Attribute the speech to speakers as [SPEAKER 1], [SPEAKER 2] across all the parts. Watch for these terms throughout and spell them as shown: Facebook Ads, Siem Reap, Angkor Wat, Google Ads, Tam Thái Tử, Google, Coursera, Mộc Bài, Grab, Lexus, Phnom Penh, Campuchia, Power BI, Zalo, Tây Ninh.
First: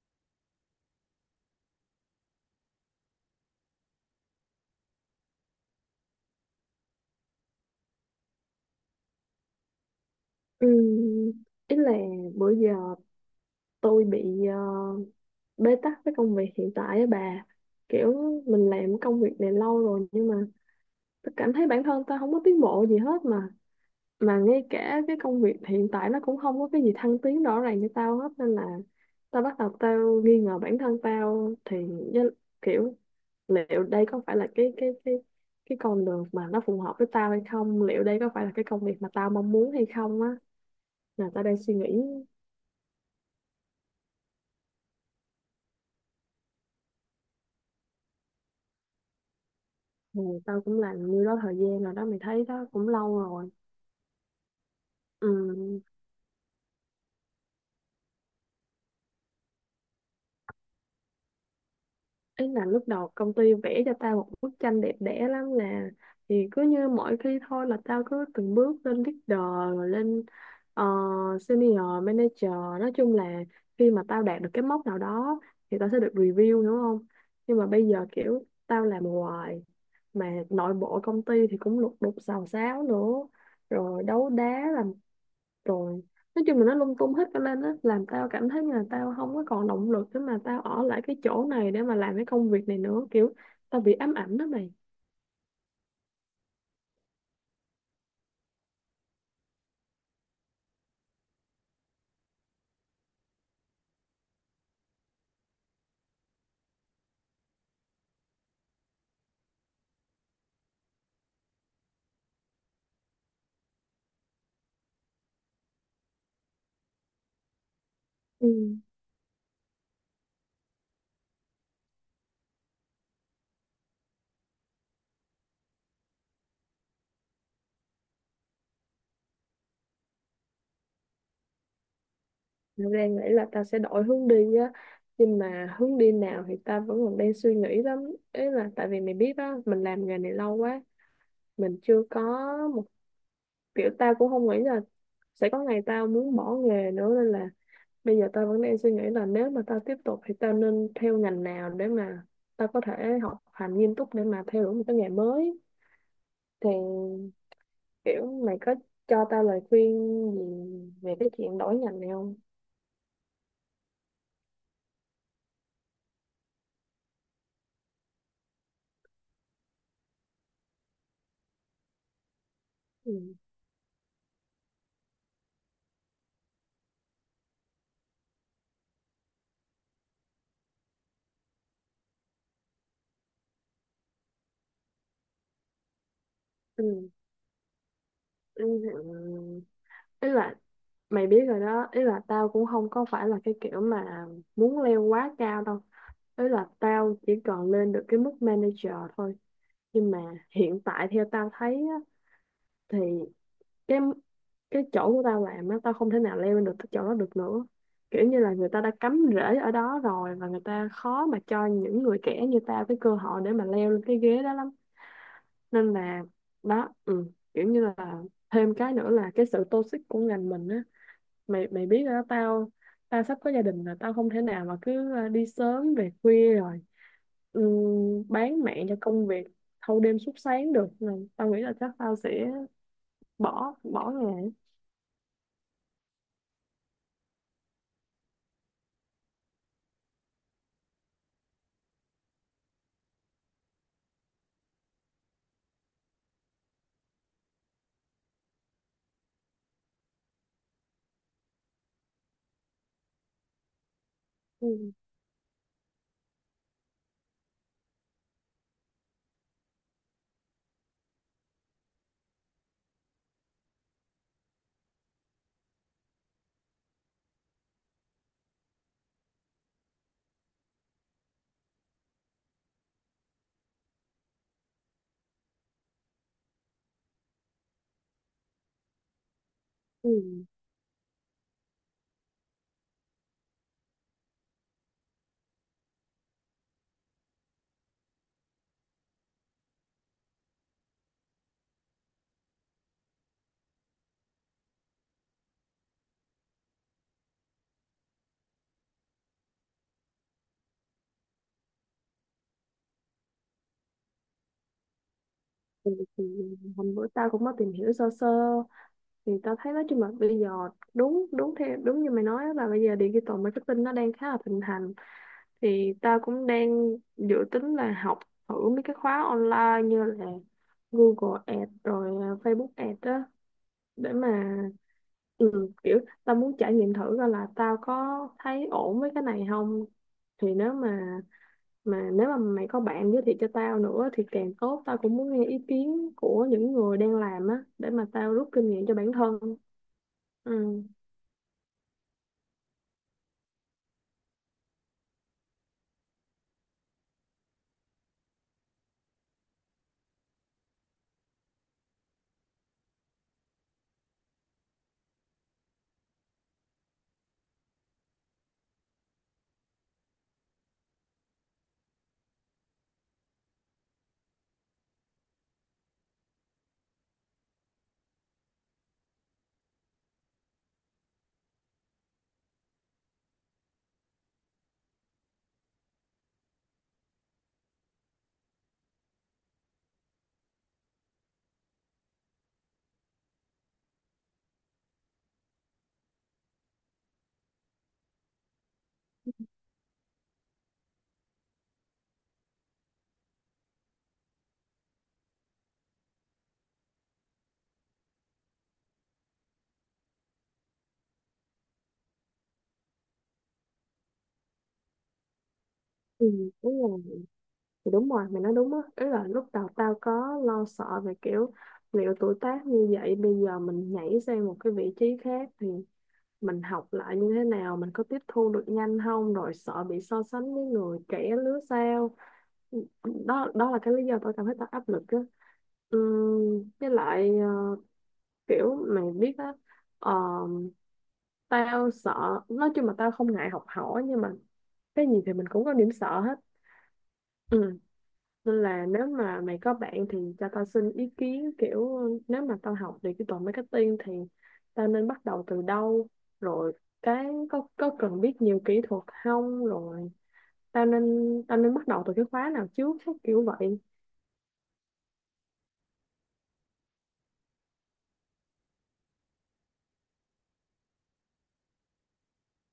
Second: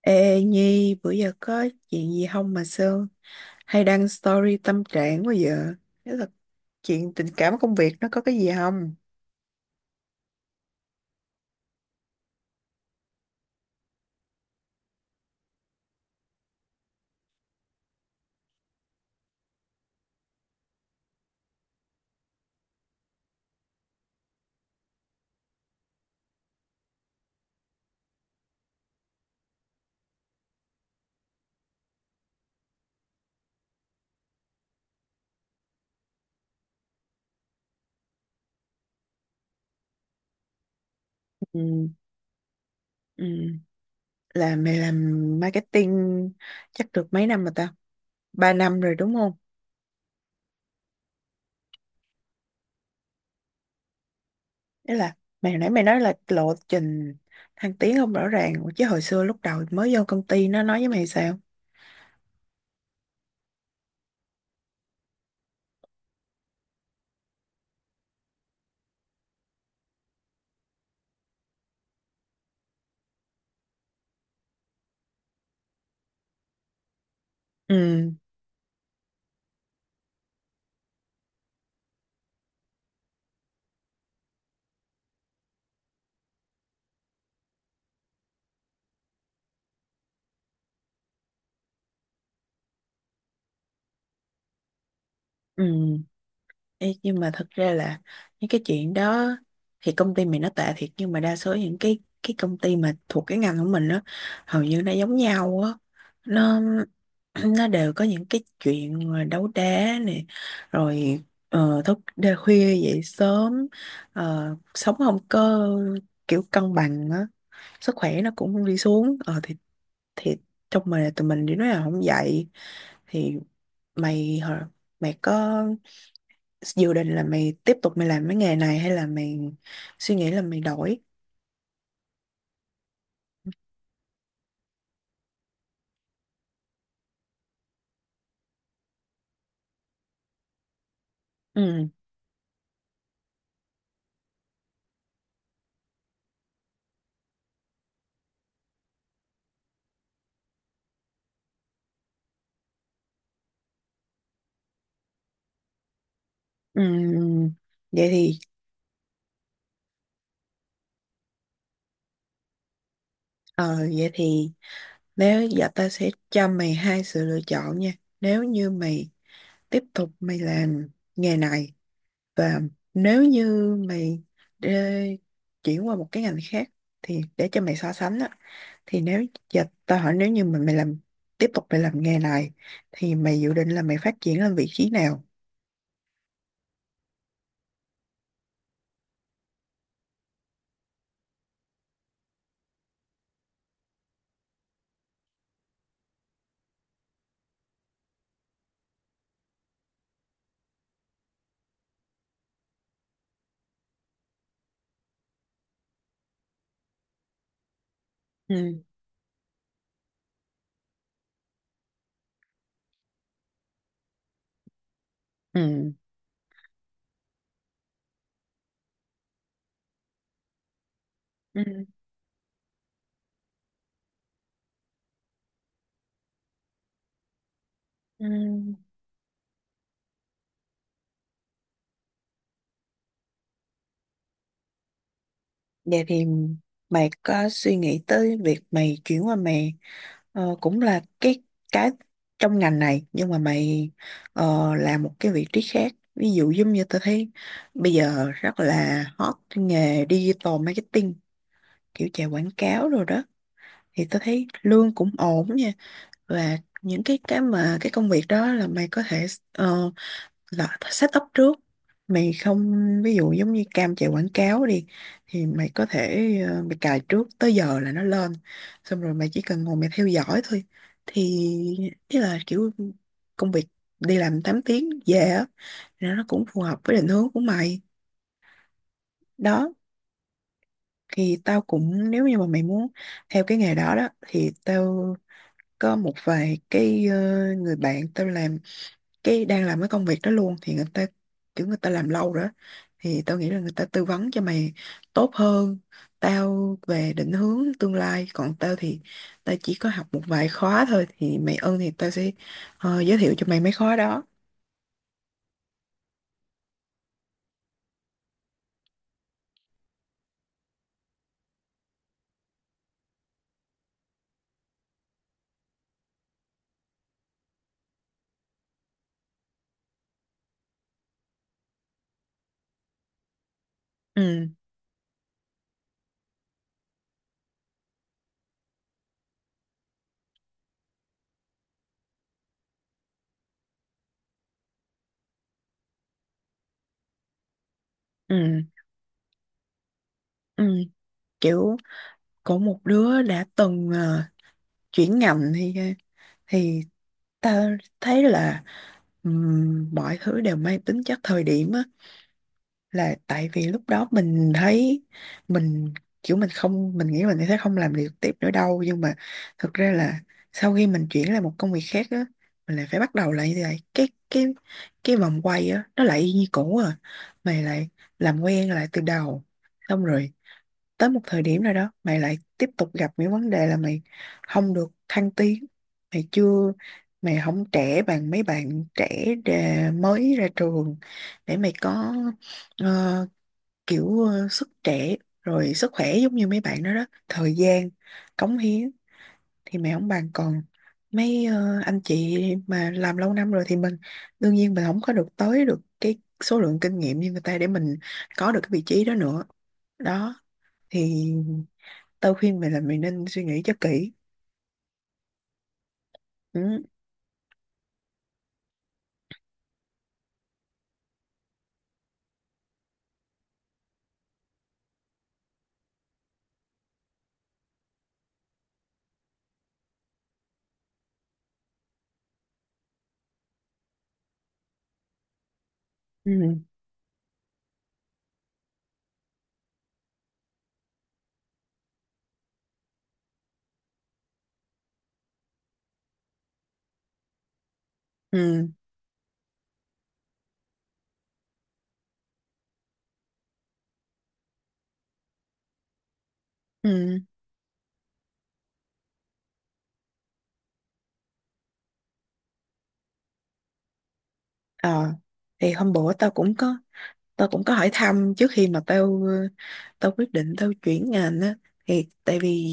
[SPEAKER 1] Ê Nhi, bữa giờ có chuyện gì không mà Sương hay đăng story tâm trạng quá giờ? Thế là chuyện tình cảm công việc nó có cái gì không?
[SPEAKER 2] Ừm, ý là Bữa giờ tôi bị bế tắc với công việc hiện tại á bà, kiểu mình làm công việc này lâu rồi, nhưng mà tôi cảm thấy bản thân tôi không có tiến bộ gì hết, mà ngay cả cái công việc hiện tại nó cũng không có cái gì thăng tiến rõ ràng cho tao hết, nên là tao bắt đầu tao nghi ngờ bản thân tao thì với- kiểu liệu đây có phải là cái con đường mà nó phù hợp với tao hay không, liệu đây có phải là cái công việc mà tao mong muốn hay không á, là tao đang suy
[SPEAKER 1] Ừ,
[SPEAKER 2] nghĩ.
[SPEAKER 1] ừ. Là mày làm marketing chắc được mấy năm rồi ta? 3 năm rồi đúng không?
[SPEAKER 2] Ừ, tao cũng làm như đó thời gian rồi đó mày, thấy đó cũng lâu rồi.
[SPEAKER 1] Thế là
[SPEAKER 2] Ừ,
[SPEAKER 1] mày hồi nãy mày nói là lộ trình thăng tiến không rõ ràng. Ủa, chứ hồi xưa lúc đầu mới vô công ty nó nói với mày sao?
[SPEAKER 2] ý là lúc đầu công ty vẽ cho tao một bức tranh đẹp đẽ lắm nè, thì cứ như mỗi khi thôi là tao cứ từng bước lên leader, rồi lên ờ, senior manager, nói chung là khi mà tao đạt được cái mốc nào đó thì tao sẽ được review, đúng không. Nhưng mà bây giờ
[SPEAKER 1] Ừ,
[SPEAKER 2] kiểu tao làm hoài mà nội bộ công ty thì cũng lục đục xào xáo nữa, rồi đấu đá làm, rồi nói chung là nó lung tung hết cả lên á, làm tao cảm thấy như là tao không có còn động lực để mà tao ở lại cái chỗ này để mà làm cái công việc này nữa, kiểu tao bị ám ảnh đó mày.
[SPEAKER 1] ừ. Ê, nhưng mà thật ra là những cái chuyện đó thì công ty mình nó tệ thiệt, nhưng mà đa số những cái công ty mà thuộc cái ngành của mình á hầu như nó giống nhau á, nó nó đều có những cái chuyện mà đấu đá này, rồi thức đêm khuya dậy sớm, sống không có kiểu cân bằng á, sức khỏe nó
[SPEAKER 2] Ừ.
[SPEAKER 1] cũng đi xuống, thì trong mình tụi mình thì nói là không dậy thì mày hả- mày có dự định là mày tiếp tục mày làm cái nghề này hay là mày suy nghĩ là mày đổi?
[SPEAKER 2] Tao đang nghĩ là tao sẽ đổi hướng đi á, nhưng mà hướng đi nào thì tao vẫn còn đang suy nghĩ lắm. Ý là tại vì mày biết á, mình làm nghề này lâu quá, mình
[SPEAKER 1] Ừ.
[SPEAKER 2] chưa có một, kiểu tao cũng không nghĩ là sẽ có ngày tao muốn bỏ nghề nữa, nên là bây giờ tao vẫn đang suy nghĩ là nếu mà tao tiếp tục thì tao nên theo ngành nào để mà tao có thể học hành nghiêm túc để mà theo đuổi một cái nghề mới, thì
[SPEAKER 1] Ừ. Vậy
[SPEAKER 2] kiểu
[SPEAKER 1] thì
[SPEAKER 2] mày có cho tao lời khuyên gì về cái chuyện đổi ngành này không?
[SPEAKER 1] ờ vậy thì nếu giờ ta sẽ cho mày hai sự lựa chọn nha, nếu như mày tiếp tục mày làm nghề này và
[SPEAKER 2] Ừ.
[SPEAKER 1] nếu như mày đê- chuyển qua một cái ngành khác thì để cho mày so sánh á, thì nếu giờ tao hỏi nếu như mà mày làm tiếp tục mày làm nghề này thì mày dự định là mày phát triển lên vị trí nào?
[SPEAKER 2] Ừ. Ừ. Ừ, ý là mày biết rồi đó, ý là tao cũng không có phải là cái kiểu mà muốn leo quá cao đâu, ý là tao chỉ còn lên được cái mức manager thôi. Nhưng mà hiện tại theo tao thấy á, thì cái cái chỗ của tao làm á, tao không thể nào leo lên được cái chỗ đó được nữa, kiểu như là người ta
[SPEAKER 1] Ừ,
[SPEAKER 2] đã cắm rễ ở đó rồi và người ta khó mà cho những người trẻ như tao cái cơ hội để mà leo lên cái ghế đó lắm,
[SPEAKER 1] ừ,
[SPEAKER 2] nên là đó. Ừ, kiểu như là thêm cái nữa là cái sự toxic của ngành mình á, mày
[SPEAKER 1] ừ.
[SPEAKER 2] mày biết rồi đó, tao tao sắp có gia đình rồi, tao không thể nào mà cứ đi sớm về khuya rồi, ừ,
[SPEAKER 1] Ừ.
[SPEAKER 2] bán mạng cho công việc thâu đêm suốt sáng được. Nên tao nghĩ là chắc tao sẽ bỏ bỏ nghề.
[SPEAKER 1] Vậy thì mày có suy nghĩ tới việc mày chuyển qua mày cũng là cái trong ngành này nhưng mà mày làm một cái vị trí khác, ví dụ giống như tao thấy bây giờ rất là hot cái nghề digital marketing, kiểu chạy quảng cáo rồi đó, thì tao thấy
[SPEAKER 2] Ừ.
[SPEAKER 1] lương cũng ổn nha, và những cái mà cái công việc đó là mày có thể ờ, là set up trước, mày không, ví dụ giống như cam chạy quảng cáo đi thì mày có thể mày cài trước tới giờ là nó lên, xong rồi mày chỉ cần ngồi mày theo dõi thôi, thì ý là kiểu công việc đi làm 8 tiếng về á thì nó cũng phù hợp với định hướng của mày đó.
[SPEAKER 2] Ừ.
[SPEAKER 1] Thì tao cũng nếu như mà mày muốn theo cái nghề đó đó thì tao có một vài cái người bạn tao làm cái đang làm cái công việc đó luôn, thì người ta kiểu người ta làm lâu rồi đó, thì tao nghĩ là người ta tư vấn cho mày tốt hơn tao về định hướng tương lai, còn tao thì tao chỉ có học một vài khóa thôi, thì mày ơn thì tao sẽ giới thiệu cho mày mấy khóa đó.
[SPEAKER 2] Thì hôm bữa tao cũng có tìm hiểu sơ sơ, thì tao thấy đó chung mà bây giờ đúng đúng theo đúng như mày nói á, là bây giờ digital marketing nó đang khá là thịnh hành, thì tao cũng đang dự tính là học thử mấy cái khóa online như là Google Ads rồi à, Facebook Ads á, để mà
[SPEAKER 1] Ừ,
[SPEAKER 2] ừ, kiểu tao muốn trải nghiệm thử coi là tao có thấy ổn với cái này không. Thì nếu mà nếu mà mày có bạn giới thiệu cho tao nữa thì càng tốt, tao cũng muốn nghe ý kiến của những người đang làm á, để mà tao rút
[SPEAKER 1] ừ,
[SPEAKER 2] kinh nghiệm cho bản thân.
[SPEAKER 1] ừ.
[SPEAKER 2] Ừ.
[SPEAKER 1] Kiểu có một đứa đã từng chuyển ngành thì thì tao thấy là mọi thứ đều mang tính chất thời điểm á, là tại vì lúc đó mình thấy mình kiểu mình nghĩ mình sẽ không làm được tiếp nữa đâu, nhưng mà thực ra là sau khi mình chuyển lại một công việc khác á, mình lại phải bắt đầu lại như vậy, cái vòng quay á nó lại y như cũ à, mày lại làm quen lại từ đầu, xong rồi tới một thời điểm nào đó mày lại tiếp tục gặp những vấn đề là mày không được thăng tiến, mày chưa mày không trẻ bằng mấy bạn trẻ mới ra trường để mày có ờ, sức trẻ rồi sức khỏe giống như mấy bạn đó đó, thời gian cống hiến thì mẹ không bằng, còn mấy anh chị mà làm lâu năm rồi thì mình đương nhiên mình không có được tới được cái số lượng kinh nghiệm như người ta để mình có được cái vị trí đó nữa đó, thì tao khuyên mày là mày nên suy nghĩ cho kỹ.
[SPEAKER 2] Ừ, đúng
[SPEAKER 1] Ừ,
[SPEAKER 2] rồi. Thì đúng rồi, mày nói đúng á. Ý là lúc đầu tao có lo sợ về kiểu liệu tuổi tác như vậy, bây giờ mình nhảy sang một cái vị trí khác thì mình học lại như thế nào, mình có tiếp thu được nhanh không, rồi sợ bị so sánh với người trẻ lứa sau. Đó đó là cái lý do tao cảm thấy tao áp lực á. Ừ,
[SPEAKER 1] ừ,
[SPEAKER 2] với lại kiểu mày biết á, ờ, tao sợ, nói chung là tao không ngại học hỏi nhưng mà cái gì thì mình cũng có điểm sợ hết. Ừ. Nên
[SPEAKER 1] ừ,
[SPEAKER 2] là nếu mà mày có bạn thì cho tao xin ý kiến, kiểu nếu mà tao học digital marketing thì tao nên bắt đầu từ đâu, rồi
[SPEAKER 1] ừ.
[SPEAKER 2] cái có cần biết nhiều kỹ thuật không, rồi tao nên tao nên bắt đầu từ cái khóa nào trước, cái kiểu vậy.
[SPEAKER 1] ờ thì hôm bữa tao cũng có hỏi thăm trước khi mà tao quyết định tao chuyển ngành á, thì tại vì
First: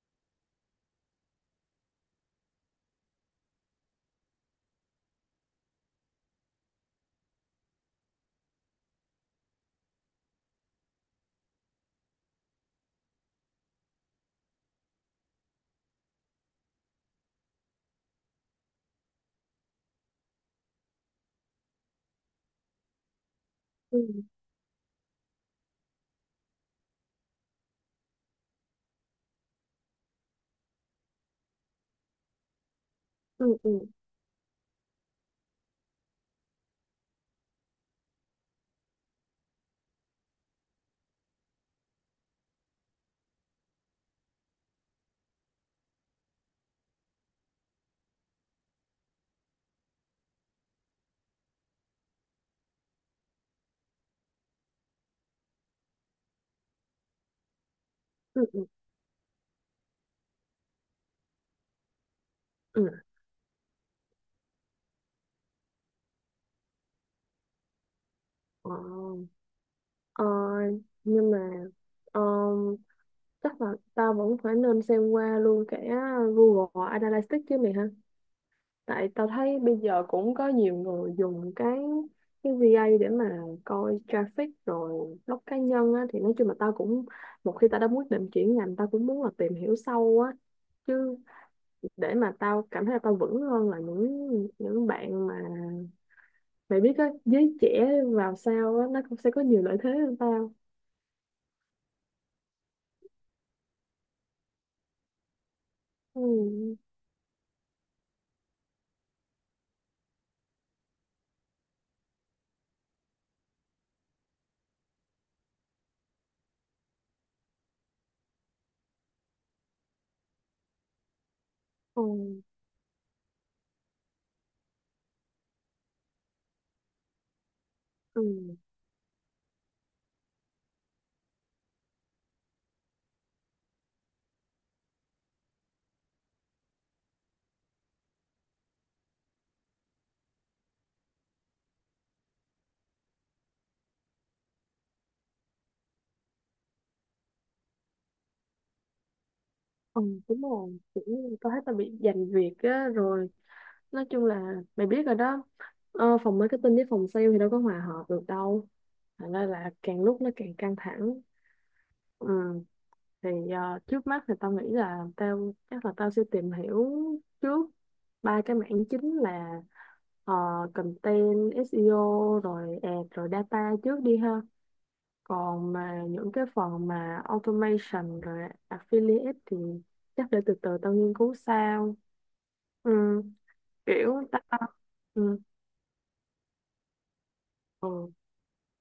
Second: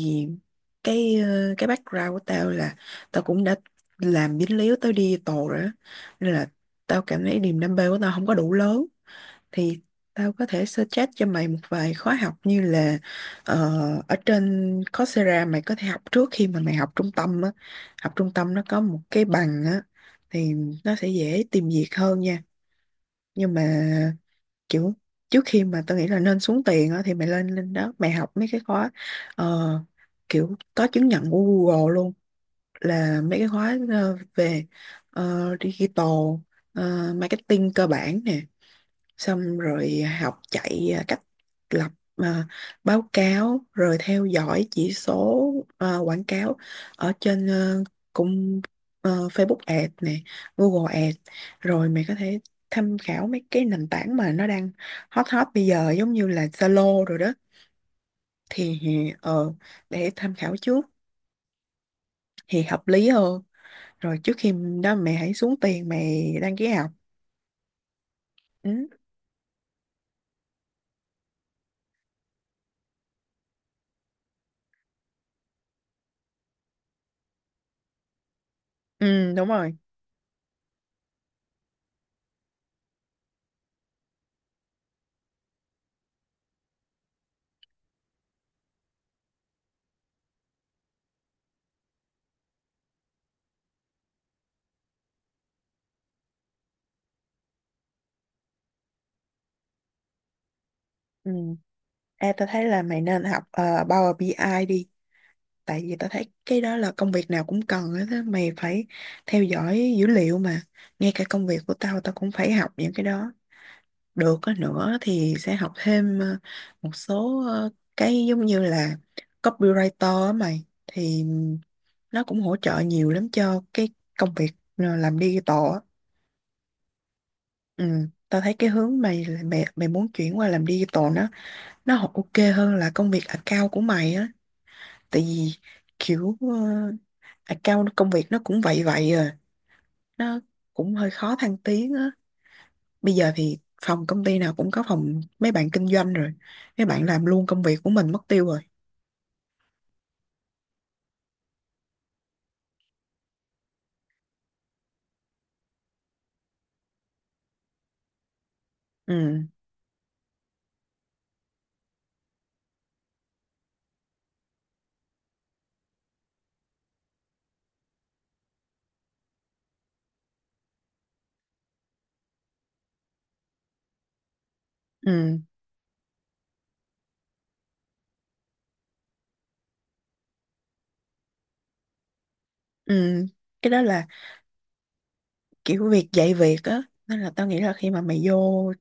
[SPEAKER 1] cái background của tao là tao cũng đã làm dính líu tới đi tù rồi á, nên là tao cảm thấy niềm đam mê của tao không có đủ lớn, thì tao có thể suggest cho mày một vài khóa học như là ờ, ở trên Coursera mày có thể học trước khi mà mày học trung tâm á, học trung tâm nó có một cái bằng á thì nó sẽ dễ tìm việc hơn nha, nhưng mà
[SPEAKER 2] Ừ.
[SPEAKER 1] kiểu trước khi mà tôi nghĩ là nên xuống tiền á thì mày lên lên đó mày học mấy cái khóa ờ, kiểu có chứng nhận của Google luôn, là mấy cái
[SPEAKER 2] Ừ.
[SPEAKER 1] khóa
[SPEAKER 2] Ừ.
[SPEAKER 1] về digital marketing cơ bản nè, xong rồi học chạy cách lập à, báo cáo rồi theo dõi chỉ số quảng cáo ở trên cung Facebook Ads nè, Google Ads, rồi mày có thể tham khảo mấy cái nền tảng mà nó đang hot hot bây giờ giống như là Zalo rồi đó,
[SPEAKER 2] Ừ. Ừ,
[SPEAKER 1] thì ờ, để tham khảo trước thì hợp
[SPEAKER 2] ừ.
[SPEAKER 1] lý hơn rồi trước khi đó mẹ hãy xuống tiền mày đăng ký học. Ừ,
[SPEAKER 2] Ờ, ờ, nhưng mà ờ, chắc là tao vẫn phải nên xem qua luôn cả Google Analytics chứ mày ha, tại tao
[SPEAKER 1] ừ đúng
[SPEAKER 2] thấy
[SPEAKER 1] rồi.
[SPEAKER 2] bây giờ cũng có nhiều người dùng cái VA để mà coi traffic rồi blog cá nhân á, thì nói chung là tao cũng, một khi tao đã quyết định chuyển ngành tao cũng muốn là tìm hiểu sâu á, chứ để mà tao cảm thấy là tao vững hơn là những bạn mà, mày biết á, giới trẻ vào sau á nó cũng sẽ có nhiều lợi thế hơn tao.
[SPEAKER 1] Ừ. Ê, tao thấy là mày nên học Power BI ai đi, tại vì tao thấy cái
[SPEAKER 2] Ừ.
[SPEAKER 1] đó là công việc nào cũng cần hết á, mày phải theo dõi dữ liệu mà, ngay cả công việc của tao tao cũng phải học những cái đó, được á nữa thì sẽ học thêm một số cái giống như là copywriter á mày, thì
[SPEAKER 2] Ừ.
[SPEAKER 1] nó cũng hỗ trợ nhiều lắm cho cái công việc làm digital á. Ừ.
[SPEAKER 2] Ừ.
[SPEAKER 1] Tao thấy cái hướng mày mày mày muốn chuyển qua làm digital nó ok hơn là công việc account của mày á, tại vì kiểu account công việc nó cũng vậy vậy à, nó cũng hơi khó thăng tiến á, bây giờ thì phòng công ty nào cũng có phòng mấy bạn kinh doanh rồi, mấy bạn làm luôn công việc của mình mất tiêu rồi.
[SPEAKER 2] Ừ, đúng rồi, kiểu như tao thấy tao bị giành việc á, rồi nói chung là mày biết rồi đó, phòng marketing với phòng sale thì đâu có hòa hợp được đâu, thành ra
[SPEAKER 1] Ừ,
[SPEAKER 2] là càng lúc nó càng căng thẳng. Ừ, thì trước mắt thì tao nghĩ là tao, chắc là tao sẽ tìm hiểu trước ba cái mảng chính là ờ, content SEO rồi ad rồi data trước đi ha.
[SPEAKER 1] ừ,
[SPEAKER 2] Còn mà những cái phần mà automation rồi affiliate thì chắc để từ từ tao nghiên cứu sao. Ừ,
[SPEAKER 1] ừ. Cái đó là
[SPEAKER 2] kiểu tao, ừ,
[SPEAKER 1] kiểu việc dạy việc á, nên là tao nghĩ là khi mà
[SPEAKER 2] ừ,
[SPEAKER 1] mày vô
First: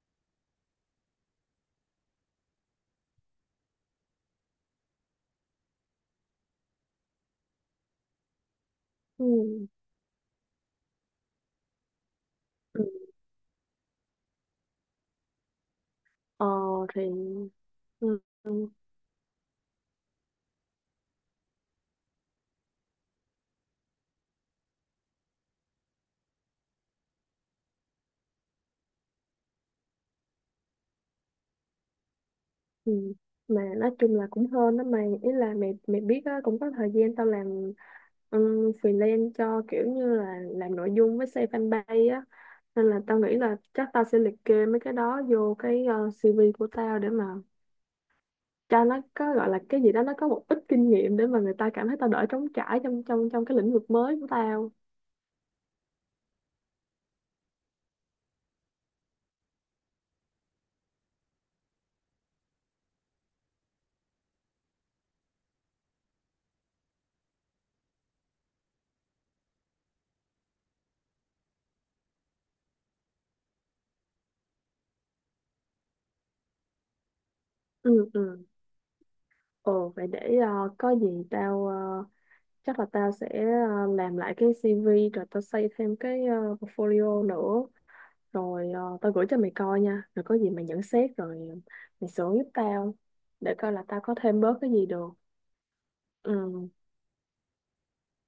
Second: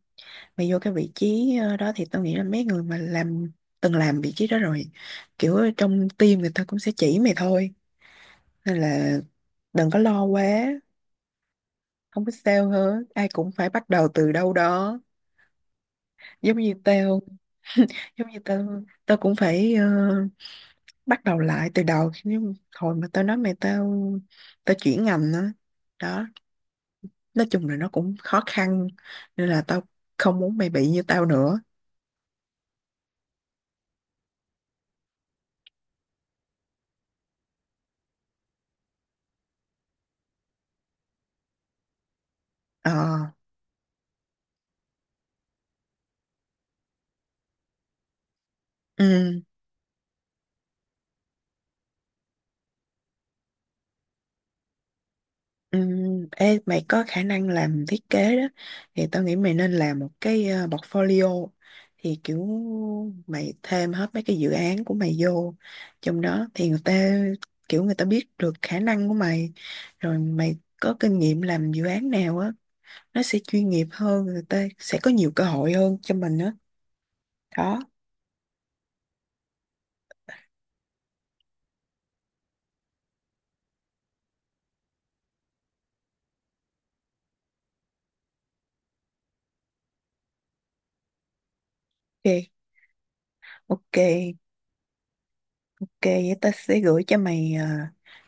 [SPEAKER 1] mày vô cái vị trí đó thì tao nghĩ là mấy người mà từng làm vị trí đó rồi, kiểu ở trong team người ta cũng sẽ chỉ mày thôi, nên là
[SPEAKER 2] ừ,
[SPEAKER 1] đừng có lo quá, không biết sao
[SPEAKER 2] ừ.
[SPEAKER 1] hết, ai cũng phải bắt đầu từ đâu đó,
[SPEAKER 2] Ờ
[SPEAKER 1] giống như
[SPEAKER 2] thì
[SPEAKER 1] tao
[SPEAKER 2] ừ,
[SPEAKER 1] giống như
[SPEAKER 2] ừ,
[SPEAKER 1] tao tao cũng phải bắt đầu lại từ đầu, nhưng hồi mà tao nói mày tao tao chuyển ngành đó đó, nói chung là nó cũng khó khăn, nên là tao không muốn mày bị như tao nữa.
[SPEAKER 2] ừ. Mà nói chung là cũng hơn đó mày, ý là mày mày biết á, cũng có thời gian tao làm um, freelance cho, kiểu như là làm nội dung với xây fanpage á, nên
[SPEAKER 1] Ờ,
[SPEAKER 2] là tao nghĩ là chắc tao sẽ liệt kê mấy cái đó vô cái CV của tao, để mà cho nó có
[SPEAKER 1] ừ.
[SPEAKER 2] gọi là cái gì đó, nó có một ít kinh nghiệm để mà người ta cảm thấy tao đỡ trống trải trong trong trong cái lĩnh vực mới của tao.
[SPEAKER 1] Ê, mày có khả năng làm thiết kế đó, thì tao nghĩ mày nên làm một cái portfolio, thì kiểu mày thêm hết mấy cái dự án của mày vô trong đó thì người ta kiểu người ta biết được khả năng của mày, rồi mày có kinh nghiệm làm dự án nào á, nó sẽ chuyên nghiệp hơn, người ta sẽ có nhiều cơ hội hơn cho mình đó đó.
[SPEAKER 2] Ừ. Ừ. Ồ vậy để có gì tao chắc là tao sẽ làm lại cái CV, rồi tao xây thêm cái portfolio nữa, rồi tao gửi cho mày coi nha, rồi có gì mày nhận xét, rồi mày sửa giúp
[SPEAKER 1] Ok,
[SPEAKER 2] tao để coi là
[SPEAKER 1] ok,
[SPEAKER 2] tao có thêm bớt cái gì được.
[SPEAKER 1] ok, vậy ta
[SPEAKER 2] Ừ.
[SPEAKER 1] sẽ gửi cho mày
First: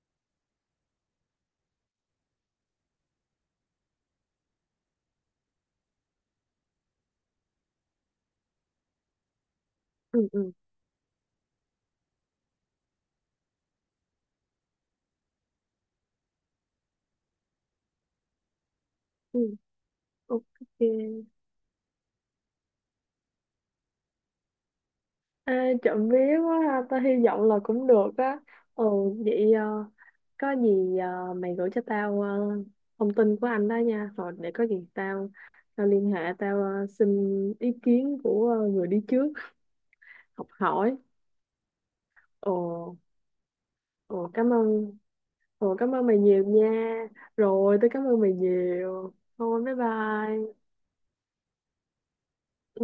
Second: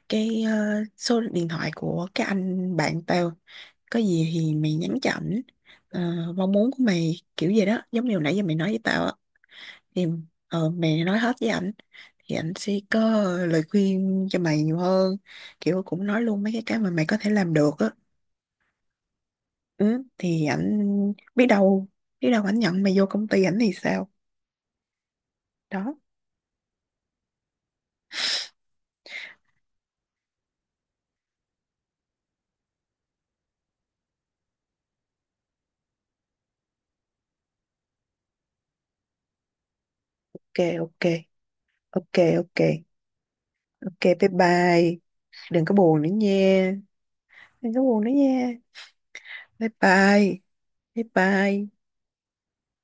[SPEAKER 1] cái số điện thoại của cái anh bạn tao, có gì thì mày nhắn cho ảnh Ờ, mong muốn của mày kiểu gì đó giống như hồi nãy giờ mày nói với tao á, thì
[SPEAKER 2] Ừ. Ừ.
[SPEAKER 1] mày nói hết với ảnh thì ảnh sẽ có lời khuyên cho mày nhiều hơn, kiểu cũng nói luôn mấy cái mà mày có thể làm được á,
[SPEAKER 2] Ừ.
[SPEAKER 1] ừ, thì
[SPEAKER 2] Ok.
[SPEAKER 1] ảnh biết đâu biết đâu ảnh nhận mày vô công ty ảnh thì sao
[SPEAKER 2] À,
[SPEAKER 1] đó.
[SPEAKER 2] trộm vía quá ha. Tao hy vọng là cũng được á. Ừ. Vậy có gì mày gửi cho tao thông tin của anh đó nha, rồi để có gì tao tao liên hệ, tao xin ý kiến của người đi trước, học
[SPEAKER 1] Ok,
[SPEAKER 2] hỏi.
[SPEAKER 1] ok, ok,
[SPEAKER 2] Ồ.
[SPEAKER 1] ok, ok, bye
[SPEAKER 2] Ồ, cảm ơn.
[SPEAKER 1] bye. Đừng có
[SPEAKER 2] Ồ, cảm
[SPEAKER 1] buồn
[SPEAKER 2] ơn
[SPEAKER 1] nữa
[SPEAKER 2] mày nhiều nha,
[SPEAKER 1] nha. Đừng
[SPEAKER 2] rồi
[SPEAKER 1] có
[SPEAKER 2] tôi
[SPEAKER 1] buồn
[SPEAKER 2] cảm
[SPEAKER 1] nữa
[SPEAKER 2] ơn mày
[SPEAKER 1] nha.
[SPEAKER 2] nhiều, thôi
[SPEAKER 1] Bye
[SPEAKER 2] bye
[SPEAKER 1] bye,
[SPEAKER 2] bye.
[SPEAKER 1] bye bye.
[SPEAKER 2] Ừ.